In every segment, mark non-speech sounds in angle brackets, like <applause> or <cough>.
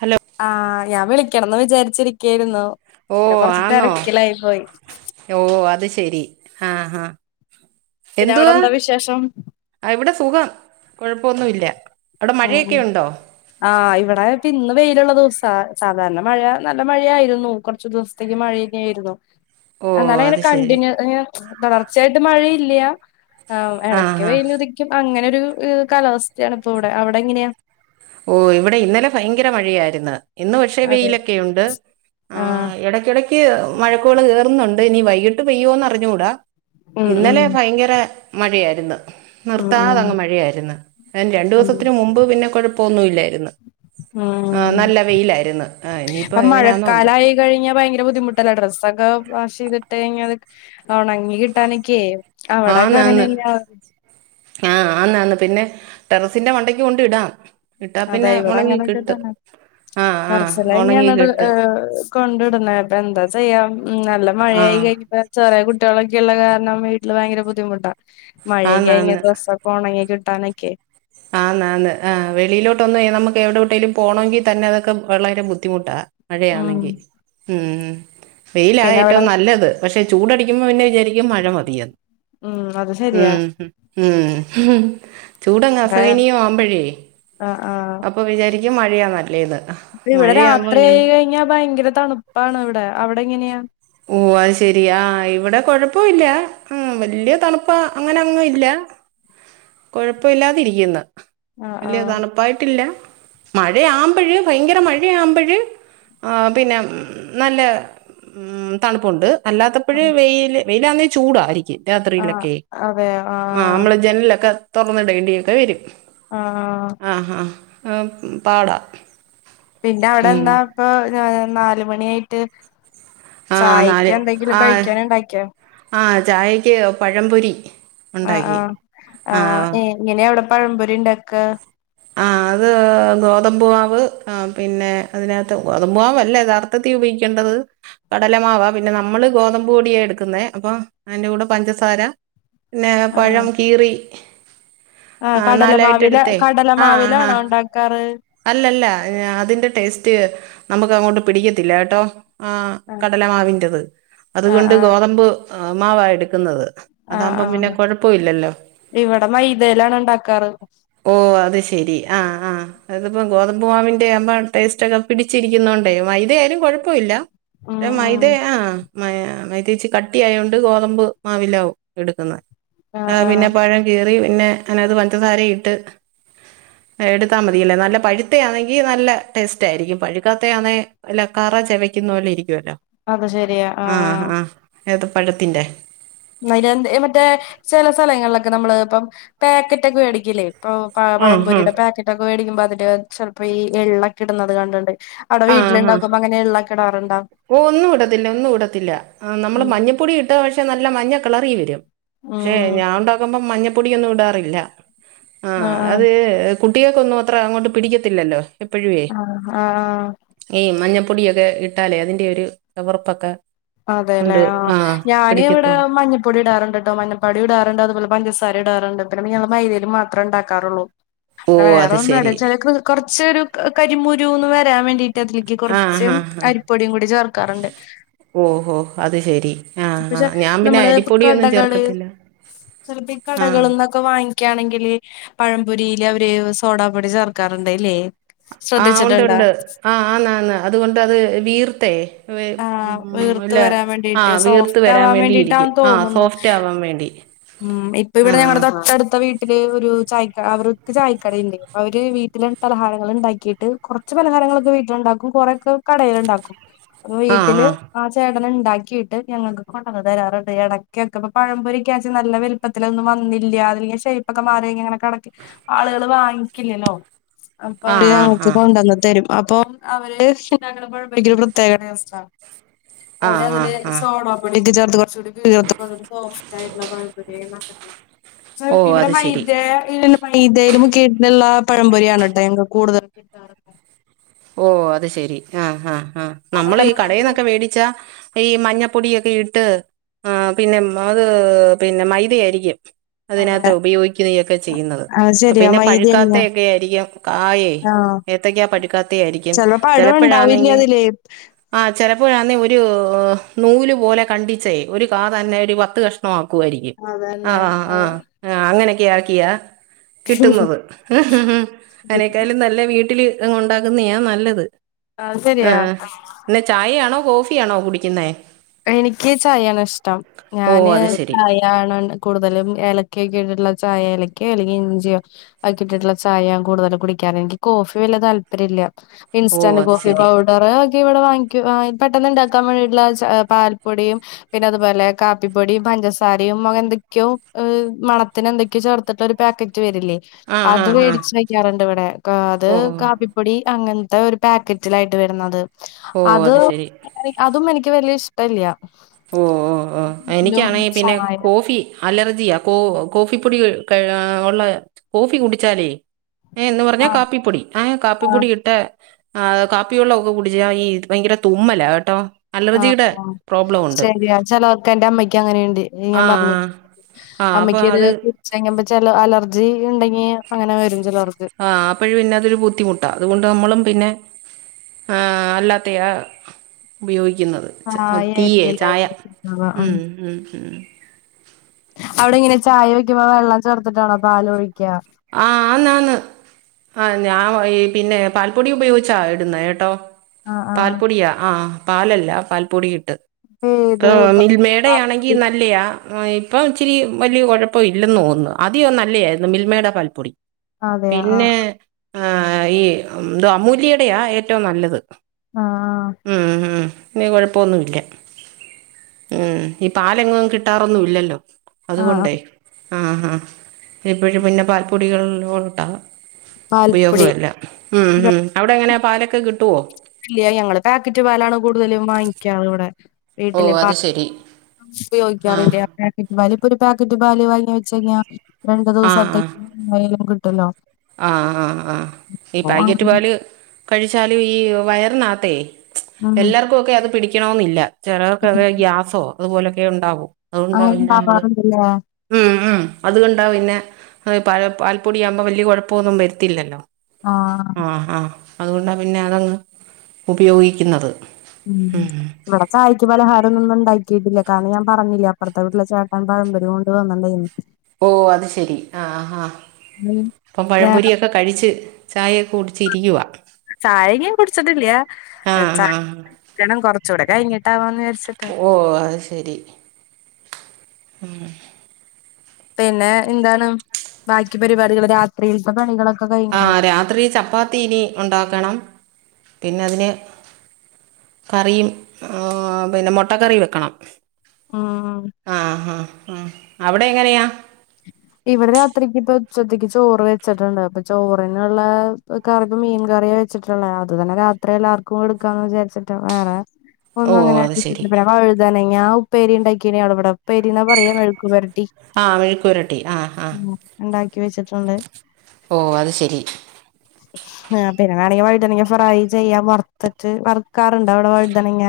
Hello ആ ഞാൻ വിളിക്കണംന്ന് വിചാരിച്ചി രുന്നു ഓ പിന്നെ കൊറച്ചിട്ട് ആന്നോ ഇരക്കിലായി പോയി ഓ അത് ശരി ആ ഹാ പിന്നെ അവിടെ എന്തുവാ എന്താ വിശേഷം ഇവിടെ സുഖം കുഴപ്പൊന്ന ഇല്ല അവിടെ ഉം മഴയൊക്കെ ഉം ഉണ്ടോ ആഹ് ഇവിടെ പിന്നന്ന് വെയിലുള്ള ദിവസാ സാധാരണ മഴ നല്ല മഴയായിരുന്നു കൊറച്ചു ദിവസത്തേക്ക് മഴയന്നെെയയിരുന്നു ഓ എന്നാല അങ്ങനെ അത് ശരി കണ്ടിന്യു തുടർച്ചയായിട്ട് മഴയില്ല ഇടയ്ക്ക് ആഹ് ആഹ് വെയിൽ ഉതിക്കും അങ്ങനെ കാലാവസ്ഥയാാണ് ഇപ്പോൊ ഇവിടെ അവിടെ എങ്ങനെയാ ഓ ഇവിടെ ഇന്നലെ ഭയങ്കര മഴയായിരുന്നു ഇന്ന് പക്ഷേ അതെ വെയിലൊക്കെുണ്ട് ആ ആഹ് ഇടക്കിടക്ക് മഴക്കോള് കയറുന്നുണ്ട് ഇനീ വൈകിട്ട് പെയ്യോന്ന് അറിഞ്ഞുകൂടാ ഉം ഉം ഇന്നലെ ഭയങ്കര മഴയായിരുന്നു ഉം നിർത്താത ഉം അങ്ങ് മഴയായിരുന്നു അന് രണ്ടു ഉം ദിവസത്തിനന് മുമ്പ് പിന്നെകൊഴപ്പം ഒന്നുംഇല്ലായിരുന്നു ഉ ആഹ് ഇനിയിപ്പോ അപ്പൊ എങ്ങനെയാന്നോ എന്തോ മഴക്കാലമായി കഴിഞ്ഞാ ഭയങ്കര ബുദ്ധിമുട്ട് ഡ്രസ്സൊക്കെ വാഷ് ചെയ്തിട്ട്ത്ട്ട് ഓണങ്ങി കിട്ടാനൊക്കെയ ആന്നന്ന് ആ ആന്നന്ന് പിന്നെ ടെറസിന്റെ വണ്ടയ്ക്ക് കൊണ്ട് ഇടാം ഇട്ടാ അതാ പിന്നെ ഇവിടെ ഉണങ്ങി അങ്ങനെയൊക്കെ കിട്ടും തന്നെ ആ ആ ടെറസില ഉണങ്ങി തന്നെയാണ് കിട്ടും കൊണ്ട പ്പ എന്താ ചെയ്യാം നല്ല ആ മഴയായിയി കഴിഞ്ഞ ചേറിയ കുട്ടി കുട്ടികളൊക്കെ ഉള്ള കാരണം വീട്ടിൽ ഭയങ്കര ബുദ്ധിമുട്ടാ മഴയൊക്കെഴ ആന്നാന്ന് ഡ്രസ്സ്സൊക്കെ ഉണങ്ങി സ്ഥാനക്കെ ആന്ന് ആന്ന് ആ വെളിയിലോട്ട് ഒന്ന് നമുക്ക് എവിടെവിട്ടേലും പോണമെങ്കിൽ തന്നെ അതൊക്കെ വളരെ ബുദ്ധിമുട്ടാ ഉം മഴയാണെങ്കി ഉ വെയില പിന്നെ അവിടെ ഏറ്റവും നല്ലത് പക്ഷെ ചൂടടിക്കുമ്പോ പിന്നെ വിചാരിക്കും മഴ മതിയാണ് ഉം അത് ശരിയാ ഉം ഉം ഉ ചൂടഗ് അസഹനിയും ആവുമ്പോഴേ ആ ഇപ്പ ഇവിടെ മഴയാവുമ്പോ രാത്രി ചെയയി വിചാരിക്കും കഴിഞ്ഞാൽ ഭയങ്കര തണുപ്പാണ് ഇവിടെ അവിടെ എങ്ങനെയാ ഓ അത് ശെരിയാ ഇവിടെ കൊഴപ്പല്ല ആ വല്ിയ തണുപ്പ അങ്ങനെ അങ്ങും ഇല്ല കുഴപ്പ ഇില്ലാതിരിക്കുന്നു ആഹ് വലിയ ആഹ് തണുപ്പായിട്ടില്ല മഴയാുമ്പഴ് ഭയങ്കര മഴയാവുമ്പഴ് ആ പിന്നെ നല്ല ഉം തണുപ്പുണ്ട് അല്ലാത്തപ്പോഴ് വെൽ വെയിലാന്ന ചൂടായിരിക്കും ആഹ് രാത്രിയിലൊക്കെ അതെ ആ ആഹ് നമ്മള് ജനിലൊക്കെ തുറന്നിടേണ്ടി ഒക്കെ വരും ആ ആ ആ പാടാ പിന്നെ അവിടെ ഉം എന്താ ഇപ്പ ഞ നാലുമണിയായിട്ട് ആ ചായക്ക് നാല് എന്തെങ്കിലും കഴിക്കാന ഉണ്ടാക്കിയാ ചായയ്ക്ക് പഴംപൊരി ആ ഉണ്ടാക്കി ആഹ് ആ ആഹ് ഏ ഇങ്ങനെയ അവിടെ പഴമ്പൊരുണ്ടക്ക് ആഹ് അത് ഗോതമ്പുവാവ് ആ പിന്നെ അതിനകത്ത് ഗോതമ്പുവാവ്ല്ലേ യഥാർത്ഥത്തി ഉപയോഗിക്കേണ്ടത് കടലമാവ പിന്നെ നമ്മള് ഗോതമ്പ് പൊടിയാണ് എടുക്കുന്നേ അപ്പ അതിന്റെ കൂടെ പഞ്ചസ പിന്നെ പഴം കീറി ആ് ആഹ് കടലമാവില നാലായിട്ടെടുത്തേ ആഹ് കടലമാവിലാണോ ആഹ് ഉണ്ടാക്കാറ് അല്ലല്ല അതിന്റെ ടേസ്റ്റ് നമുക്ക് അങ്ങോട്ട് പിടിക്കത്തില്ല കേട്ടോ ആ ആഹ് കടല മാവിൻറത് ആഹ് അതുകൊണ്ട് ആഹ് ഗോതമ്പ്് മാവ എടുക്കുന്നത് ആഹ് അതാകുമ്പം പിന്നെ ആഹ് കൊഴപ്പ ഇല്ലല്ലോ ഇവിടെ മൈദയിലാണ് ഉണ്ടാക്കാറ് ഓ അത് ശരി ആഹ ആഹ അതിപ്പോം ഗോതമ്പ് മാമാവിൻന്റെ ആകുമ്പോ ടേസ്റ്റ് ഒക്കെ പിടിച്ചിരിക്കുന്ന കൊണ്ടേ ഇത ആായാലും കുഴപ്പമ ഇില്ല ഉം േ മ ഉം ഇതദേ ആ മ മൈത്തേച്ച കട്ടി ആയതോൊണ്ട് ഗോതമ്പ് മാവില എടുക്കുന്നത് ആഹ് ആ ആഹ് പിന്നെ പഴം കീറി പിന്നെ അതിനത് പഞ്ചസാര ഇട്ട് എടുത്താൽ മതി മതില്ലേ നല്ല പഴുത്ത ആണെങ്കിൽ നല്ല ടേസ്റ്റ് ആയിരിക്കും പഴുക്കാത്ത ആണ അല്ല കറ ചെവക്കുന്ന പോലെ ഇരിക്കും ോ അത് ശെരിയാ ആഹ ആഹ് ആ ഏത് പഴത്തിന്റെ നര മറ്റേ ചില സ്ഥലങ്ങളിലൊക്കെ നമ്മള് ഇപ്പം പാക്കറ്റ ഒക്കെ മേടിക്കല്ലേ ഇപ്പൊ പ ഉം ഉം. പഴംപൊരിയുടെ പാക്കറ്റൊക്കെ മേടിക്കുമ്പോ അതില് ചിലപ്പോ ഈ എള്ളൊക്കെ ഇടുന്നത് കണ്ടിണ്ട് അവിടെ ആ ആ. വീട്ടിലുണ്ടാക്കകുമ്പോ അങ്ങനെ ഉെള്ള കിടാറുണ്ടാവും ഓ ഒന്നും വിടത്തില്ല ഒന്നും വിടത്തില്ല നമ്മൾ ഉം മഞ്ഞപ്പൊടി ഇട്ട പക്ഷെ നല്ല മഞ്ഞ കളറി വരും പക്ഷെ ഉം ഞാൻ ഉണ്ടോാക്കുമ്പോ മഞ്ഞപ്പൊടിയൊന്നും ഇടാറില്ല ആ അത് ആഹ് കുട്ടികൾക്കൊന്നും അത്ര അങ്ങോട്ട് പിടിക്കത്തില്ലല്ലോ എപ്പോഴേ ആഹ് ആഹ് ആഹ് മ പൊടിയൊക്കെ ഇട്ടാലേ അതിൻന്റെറെ ഒരു കവറുപ്പൊക്കെ അതെല്ലേ ആ ഞാന് ഇവിടെ മഞ്ഞപ്പൊടി ഇടാറുണ്ട്ട്ടോ മഞ്ഞപ്പാടി ഇടാറുണ്ട് അതുപോലെ പഞ്ച ഇടാറുണ്ട് പിന്നെ ഞമ്മൾ വൈതലും മാത്രമ ഉണ്ടാക്കറുള്ളൂ ഓ വേറെ അത് ഒന്നട ശരി ചില കൊറച്ച ഒരു കരിമുരുന്ന് വരാൻ വേണ്ടിട്ട് മറ്റത്തിലലേക്ക് ആ കൊറച്ച ഹാ ഹാ അരിപ്പൊടിയും കൂടി ചേർക്കാറുണ്ട് ഓഹോ അത് ശെരി ആഹ പക്ഷെ ആ് ഞാൻ പിന്നെ അരിപ്പൊടിയ ഒന്നും ചേർക്കത്തില്ല ചെിലപ്പോ ഈ ആ കടകളന്നൊക്കെ വാങ്ങിക്കയാണെങ്കില് പഴപൊരിൽ അവര് സോടാപ്പൊടി ചേർക്കാറുണ്ടല്ലേ ആഹ ഉണ്ട് ഉണ്ട് ആ ആന്നന്ന് അതുകൊണ്ട് അത് വീർത്തേ വേ ആഹ് വീർത്ത് ഉല്ലേ വരാൻ ആ വേണ്ടിട്ട് വീർത്ത് സോഫ്റ്റ് വരാൻ ആവാൻ വേണ്ടിയിരിക്കും വേണ്ടിട്ടാന്ന് ആ തോന്നുന്നു സോഫ്റ്റ് ആവാൻ വേണ്ടി ഉം ഇപ്പ ഇവിടെ ആഹ് ഞങ്ങടെ തൊട്ടടുത്ത വീട്ട് ത്തടെ ഒരു ചായ ക്കട അവർക്ക് ചായക്കടണ്ട് അവര് വീട്ടില് പലഹാരങ്ങൾ ഉണ്ടാക്കിയിട്ട് കുറച്ചു പലഹാരങ്ങൾ ലഹാരങ്ങളൊക്കെ വീട്ടിലുണ്ടാക്കും കുറെക്കെ കടെ ഉണ്ടാക്കും അപ്പം ആഹ് വീട്ടില് ആഹ് ആ ചേട്ടന്റെ ഉണ്ടാക്കിയിട്ട് ഞങ്ങൾക്ക് കൊണ്ടന്ന് തരാറുണ്ട് ഇടക്കൊക്കെ അപ്പം പഴംപൊരി ത്തിൽ നല്ല വലുപ്പത്തിലൊന്നും വന്നില്യ അതിന്റെ ഷേപ്പൊക്കെ മാറിങ്ങനെ കിട ആളുകൾ വാങ്ങി യ്ക്കില്ലല്ലോ അപ്പൊ അവര് ആഹ് ഞ ആഹ് ങ്ങക്ക് ആഹ് കൊണ്ടുവന്ന് തരും അപ്പം അവര് <unintelligible> ക്ഷാക്കണപ്പോഴക്ക ഒരു പ്രത്യേകതസ്ഥ അവര് ആഹ് അതില് ആഹ് ആഹ് ആഹ് സോഡാപൊടി ഒക്കെ ചേർത്തെ കൊറച്ചൂടി <unintelligible> ചെറുറ ഓ ഇവിടെ അത് മൈ ശരി <unintelligible> മൈദേലെ മുക്കിട്ടിലുള്ള പഴംമ്പൊരി ആണേട്ടോ ഞങ്ങക്കെ കൂടുതലെ ഓ അത് ശെരി ആ ആ ആ നമ്മളീ കടലമാവ് കടയിൽന്നൊക്കെ മേടിച്ചാ ഈ മഞ്ഞപ്പൊടിയൊക്കെ ഇട്ട് ആ പിന്നെ അത് പിന്നെ മൈദയാരിക്കും അതിനകത്ത് അതെ ഉപയോഗിക്കുന്യൊക്കെ ചെയ്യുന്നത് അത് ശരിയാ പിന്നെ മൈദ പഴുക്കാത്ത തന്നെയാ ഒക്കെ ആയിരിക്കും കായേ ആഹ് ഏത്തക്കാ പഴി ട്ടയടിക്കും ചെലപ്പോ പടം ഉണ്ടാവില്ല ചെലപ്പഴാണെങ്കിൽ അതില് ചെലപ്പാ ചിലപ്പോഴാന്നേ ഒരു നൂല് പോലെ കണ്ടിച്ചേ ഒരു കാതന്നെ ഒരു പത്ത് കഷ്ണമാക്കും ക്കുവാരിക്കും ആ അതന്നെ ആ ആഹ് ആ അങ്ങനൊക്കെ ആക്കിയാ കിട്ടുന്നത് അതിനേക്കാളും നല്ല വീട്ടിലിതങ്ങോട്ടാക്കുന്നെയാ നല്ലത് അത് ആ ശരിയാ പിന്നെ ചായയാണോ കോഫിയാണോ കുടിക്കുന്നേ എനിക്ക് ചായയാണ് ഇഷ്ടം ഓ ഞാന് അത് ശരി ചായയാണ് കൂടുതലും ഏലക്കയൊക്കെ ഇട്ടിട്ടുള്ള ചായഏലക്കയോ അല്ലെങ്കിൽ ഇഞ്ചിയോ ഒക്കെ ഇട്ടിട്ടുള്ള ചായ കൂടുതലും കുടിക്കാറ് എനിക്ക് കോഫ് കോഫി വല്യ താല്പര്യം ഇല്ല ഓ ഇൻസ്റ്റനെ അത് കോഫി ശരി പൗഡറെ ഇവിടെ വാങ്ങിക്കും ആ പെട്ടെന്നു ഉണ്ടാക്കാൻ വേണ്ടീട്ടുള്ള ചായെപ് പാൽപ്പൊടിയും പിന്നെ അതുപോലെ കാപ്പിപ്പൊടിയും പഞ്ചസാരയും എന്തൊക്കെയോ മണത്തിനെ എന്തൊക്കെയോ ചേർത്തിട്ടിള്ള ഒരു പാക്കറ്റ് റ്റു വരില്ലേ ആഹ് അത് ആഹ് ആഹ് മേടിച്ച് വയ്ക്കാറുണ്ടിവിടെ ക അത് ഓ കാപ്പിപ്പൊടി അങ്ങനത്തെ ഒരു പായ്ക്കറ്റിലായിട്ട് വരുന്നത് ഓ അത് ശരി അതും എനിക്കെ എനിക്ക് വലിയ ഇഷ്ട്ടില്യ ഓ ഓ ഓ എനിയ്ക്കാണെങ്കി പിന്നെ ചായ കോഫി അലർജിയാ കോ കോഫിപ്പൊടി ഉള്ള കോഫി കുടിച്ചാലേ ഏ എന്നു പറഞ്ഞാ ആഹ് കാപ്പിപ്പൊടി ങേ ആഹ് കാപ്പിപ്പൊടി ഇട്ടേ ആ കാപ്പിവെള്ളമൊക്കെ കുടിച്ചാ ഈ ഭയങ്കര തുമ്മല കേട്ടോ ആഹ് അലർജിയുടെ ആഹ് പ്രോബ്ലം ഉണ്ട് ശരിയാ ചിലവർക്ക് എന്റെ അമ്മയ്ക്ക് അങ്ങനെയുണ്ട് ഞാൻ പറഞ്ഞ ആഹ് ആഹ് ആഹ് അപ്പൊ അമ്മയ്ക്ക് ഇത് അത് കുച്ചങ്ങ ചില അലർജി ഉണ്ടെങ്കി അങ്ങനെ വരും ചിലർക്ക് ആ ആപ്പിൾ പിന്നെതൊരു ബുദ്ധിമുട്ടാ അതുകൊണ്ട് നമ്മളും പിന്നെ ആ അല്ലാത്തെയാ ഉപയോഗി ക്കുന്നതെ ചായ ടീയേ ആയിരിക്കല്ലേ ചായ കുടിക്കുന്നത് ഉ ഉം അവിടെ ഇങ്ങനെ ചായ വെക്കുമ്പോ വെള്ളം ചേർത്തിട്ടാണോ പാലൊഴിക്യാ ആ ആന്നാന്ന ആ ഞാൻ വൈ ഈ പിന്നെ പാൽപ്പൊടി ഉപയോഗിച്ചാ ഇടുന്നേ കേട്ടോ ആഹ് ആഹ് പാൽപ്പൊടിയാ ആ പാലല്ല പാൽപ്പൊടി ഇട്ട് ഇപ്പ ആ ഏത് ഗൗ- മിൽമേടയാണെങ്കി പാൽപ്പൊടിയാ? നല്ലയാ ആ ഇപ്പം ഇച്ചിരി വലിയ കുഴപ്പം ഇല്ലെന്ന് തോന്നുന്നു ആദ്യം നല്ലതായിരുന്നു മിൽമേടെ പാൽപ്പൊടി അതേയ ആ പിന്നെ ആ ഈ എന്തുവാ അമൂല്യേടെയാ ഏറ്റവും നല്ലത് ആഹ് ഉം ഉം ഇനി കുഴപ്പൊന്നുമില്ല ഉം ഈ പാലെങ്ങും കിട്ടാറൊന്നും ഇല്ലല്ലോ ആഹ് ആഹ് അതുകൊണ്ടേ ആ ആ എപ്പഴും പിന്നെ പാൽപ്പൊടികളല്ലട്ടോ പാൽപ്പൊടി ഉപയോഗമല്ല ഉം ഉം അവിടെങ്ങനാ പാലൊക്കെ കിട്ടുവോ ഇല്ലയ ഞങ്ങള് പാക്കറ്റ് പാലാണ് കൂടുതലും വാങ്ങിക്കാറ് ഇവിടെ ഓ വീട്ടില പ അത് ശരി ഉപയോഗിക്കാറില്ലേ ആ പാക്കറ്റ് പാലും ഇപ്പ ഒരു പാക്കറ്റ് ബാല് വാങ്ങി വെച്ച കഴിഞ്ഞാ രണ്ടു ആ ദിവസത്തേ ആ എങ്ങനേലും കിട്ടല്ലോ ആ ആഹ് ആഹ് ഈ അപ്പൊ പാക്കറ്റ് അങ്ങനെ പാല് കഴിച്ചാല് ഈ വയറിനകത്തേ ഉം എല്ലാർക്കുക്കെ അത് പിടിക്കണന്നില്ല ചെലെർ ഉം ക്കൊക്കെ ഗ്യാസോ അതുപോലൊക്കെ ഉണ്ടാകും അതുകൊണ്ടാ അങ്ങനെ പിന്നെ നമ്മള് ഉണ്ടാവാറുണ്ടല്ലേ ഉം ഉം അതുകൊണ്ടാ പിന്നെ അത് പാൽപ്പൊടിയകുമ്പോ വല്യ കുഴപ്പമൊന്നും വരുത്തില്ലല്ലോ ആഹ് ആ ആഹ അതുകൊണ്ടാണ് പിന്നെ അതങ്ങ് ഉപയോഗിക്കുന്നത് ഉം ഇവിടെ ചായിക്ക് പലഹാരന്നുംണ്ടാക്കി ആക്കിട്ടില്ല കാര ഞാൻ പറഞ്ഞില്ല അപ്പുറത്തെ വിട്ടിലെചേട്ടൻ പഴമ്പൊരി കൊണ്ട് വന്നതേ വന്നിണ്ടായിരുന്നു ഓ അത് ശെരി ആ ഹ ഉം അപ്പം ഞാ- പഴപൊരിയൊക്കെ കഴിച്ച് ചായയൊക്കെ കുടിച്ച് ഇരിക്കുക ചായങ്ങും കുടിച്ചിട്ടില്ല ആഹ് ചായ ആഹ് <unintelligible> കുറച്ചൂടെ കഴഞ്ഞിട്ടാവാന്ന് കരുതി ഓ അത് ശരി ഉം പിന്നെ എന്താണ് ബാക്കി പരിപാടികൾ രാത്രിത്തെ പണികളൊ ആ രാത്രി ചപ്പാത്തിനി ഉണ്ടാക്കണം പിന്നെ അതിന് കറിയും പിന്നെ മുട്ടക്കറിയും വെക്കണം ഉം ആഹ ആഹ് ആ അവിടെ എങ്ങനെയാ ഇവിടെ രാത്രിക്ക് ഇപ്പ ഉച്ചത്തക്ക് ചോറ് വെച്ചിട്ടുണ്ട് അപ്പൊ ചോറിനുള്ള കറ മീൻ കറിയ ച്ചിട്ടുള്ളേ അത്തന്നെ രാത്രില്ല ആർക്കും എടുക്കാന്ന് വിചാരിച്ചിട്ട് വേറെ ഓ ഒന്നും അത് ശരി <unintelligible> വൈദനങ്ങ ഉപ്പേരി ഉണ്ടാക്കിയ അവടെ ഇവിടെ പേരനാ പറയാ മേഴക്കു പരട്ടി കുരട്ടി ആ ആ ഉണ്ടാക്കി വെച്ചിട്ടുണ്ട് ഓ അത് ശരി ആ പിന്നെ വേണമെങ്കിൽ വഴുതണങ്ങ ഫ്രൈ ചെയ്യാ വറുത്തിട്ട് വറുക്കാറുണ്ടോ അവിടെ വഴുതണങ്ങ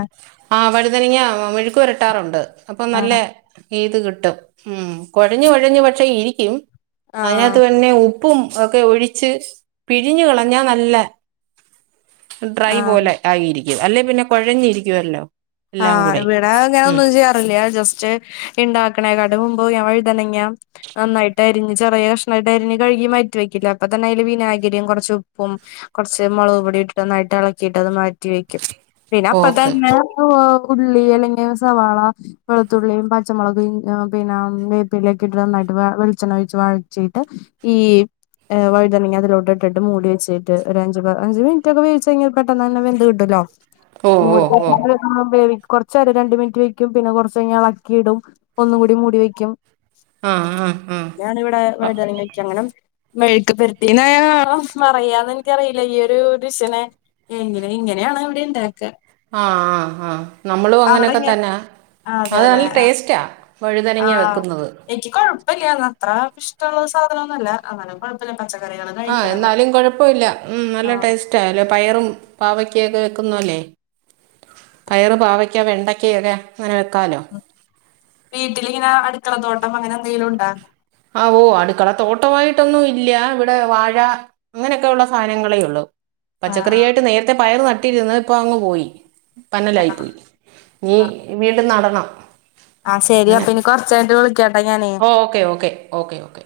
ആ വഴുതനങ്ങ മെഴുക്ക് വരട്ടാറുണ്ട് അപ്പൊ നല്ല ആഹ് ഏത് കിട്ടും ഉം കുഴഞ്ഞു കുഴഞ്ഞു പക്ഷെ ഇരിക്കും അതിനകത്ത് തന്നെ ഉ ഉപ്പും ഒക്കെ ഒഴിച്ച് പിഴിഞ്ഞു കളഞ്ഞാ നല്ല ഡ്രൈ ആഹ് പോലെ ആയിയിരിക്കു അല്ലെ പിന്നെ കുഴഞ്ഞിരിക്കുവല്ലോ ആ ഇവിടെ ഇങ്ങനെ ഒന്നും ചെയ്യാറില്ല ജസ്റ്റ് ഉണ്ടാക്കണേ കട മുമ്പ് ഞാൻ വഴുതനങ്ങ നന്നായിട്ടായിരിക്കും ചെറിയ കഷ്ണമായിട്ട് അരി കഴുകി മാറ്റ വെക്കില്ല അപ്പൊ തന്നെ അതില് വിനാഗിരിയും കുറച്ച് ഉപ്പും കുറച്ച് മുളകും <unintelligible> ഇളക്കിയിട്ട് അത് മാറ്റി വെക്കും പിന്നെ അപ്പൊ ഓക്കെ തന്നെ ഉള്ളി അല്ലെങ്കി സവാള വെളുത്തുള്ളി പച്ചമുളക് വേപ്പില നന്നായിട്ട് വെളിച്ചെണ്ണ ഒഴച്ച് വഴച്ചിട്ട് ഈ വഴുണങ്ങി അതിലോട്ട ഇട്ടിട്ട് മൂള വെച്ചിട്ട് ഒരു അഞ്ച് അഞ്ച് മിനിറ്റക്കെ വേവിച്ച യിഞ്ഞാൽ പെട്ടന്നന്നെ പെന്ത്ന്ത് കിട്ടല്ലോ ഓ ഓ ഓ പേവിക്കുംകുറച്ച രണ്ട മിനിറ്റ് വെക്കും പിന്നെ കൊറച്ച് കഴിഞ്ഞാഞ് ഇളക്കി ഇടും ഒന്നും കൂടി മൂടി വെക്കും ആ ആ ആ ഞൻ ഇവിടെ ആ വൈദനക്കങ്ങനെ മെഴുക്ക് പരത്തി മറയാന്ന് എനിക്കറിയില്ല ഈയ ഒരു ദഷനെ എങ്ങനെ ഇങ്ങനെ ആണ അവിടെ ഉണ്ടാക്കുക ആ ആ ആനമ്മളും അവിടെ അങ്ങനെയൊക്കെ ഇങ്ങ തന്നെ അത് അതെല്ലേ നല്ല ആഹ് ടേസ്റ്റാ വഴുതനങ്ങ വെക്കുന്നത് വല്ല അത്ര ഇഷ്ടുള്ള സാധനം ഒന്നുമല്ല അങ്ങനെ കുഴപ്പ ആ എന്നാലും കുഴപ്പമില്ല ഉം നല്ല ആഹ് ടേസ്റ്റാ ലോ പയറും പാവക്കൊക്ക വെക്കുന്നു അല്ലേ പയറ് പാവക്ക വെണ്ടക്ക ഒക്കെ അങ്ങനെ വെക്കാലോ വീട്ടിലിങ്ങനെ അടുക്കളത്തോട്ടം അങ്ങനെ എന്തെങ്കിലും ഉണ്ടോ ആവഓ അടുക്കള തോട്ടമായിട്ടൊന്നും ഇല്ല ഇവിടെ വാഴ അങ്ങനെയൊക്കെ ഉള്ള സാധനങ്ങളേ ഉള്ളു ആഹ് പച്ചക്കറിയായിട്ട് നേരത്തെ പയറ് നട്ടിയിരുന്ന് ഇപ്പ അങ്ങ് പോയി പനലായി ആഹ് പോയി നീ വീട്ും നടണം ആഹ ശരി അങ്ങനെ അപ്പൊ ഇനി കൊറച്ചായിട്ട് വിളിക്ക ഓ ഓക്കേ ഓക്കേ ഓക്കെ ഓക്കെ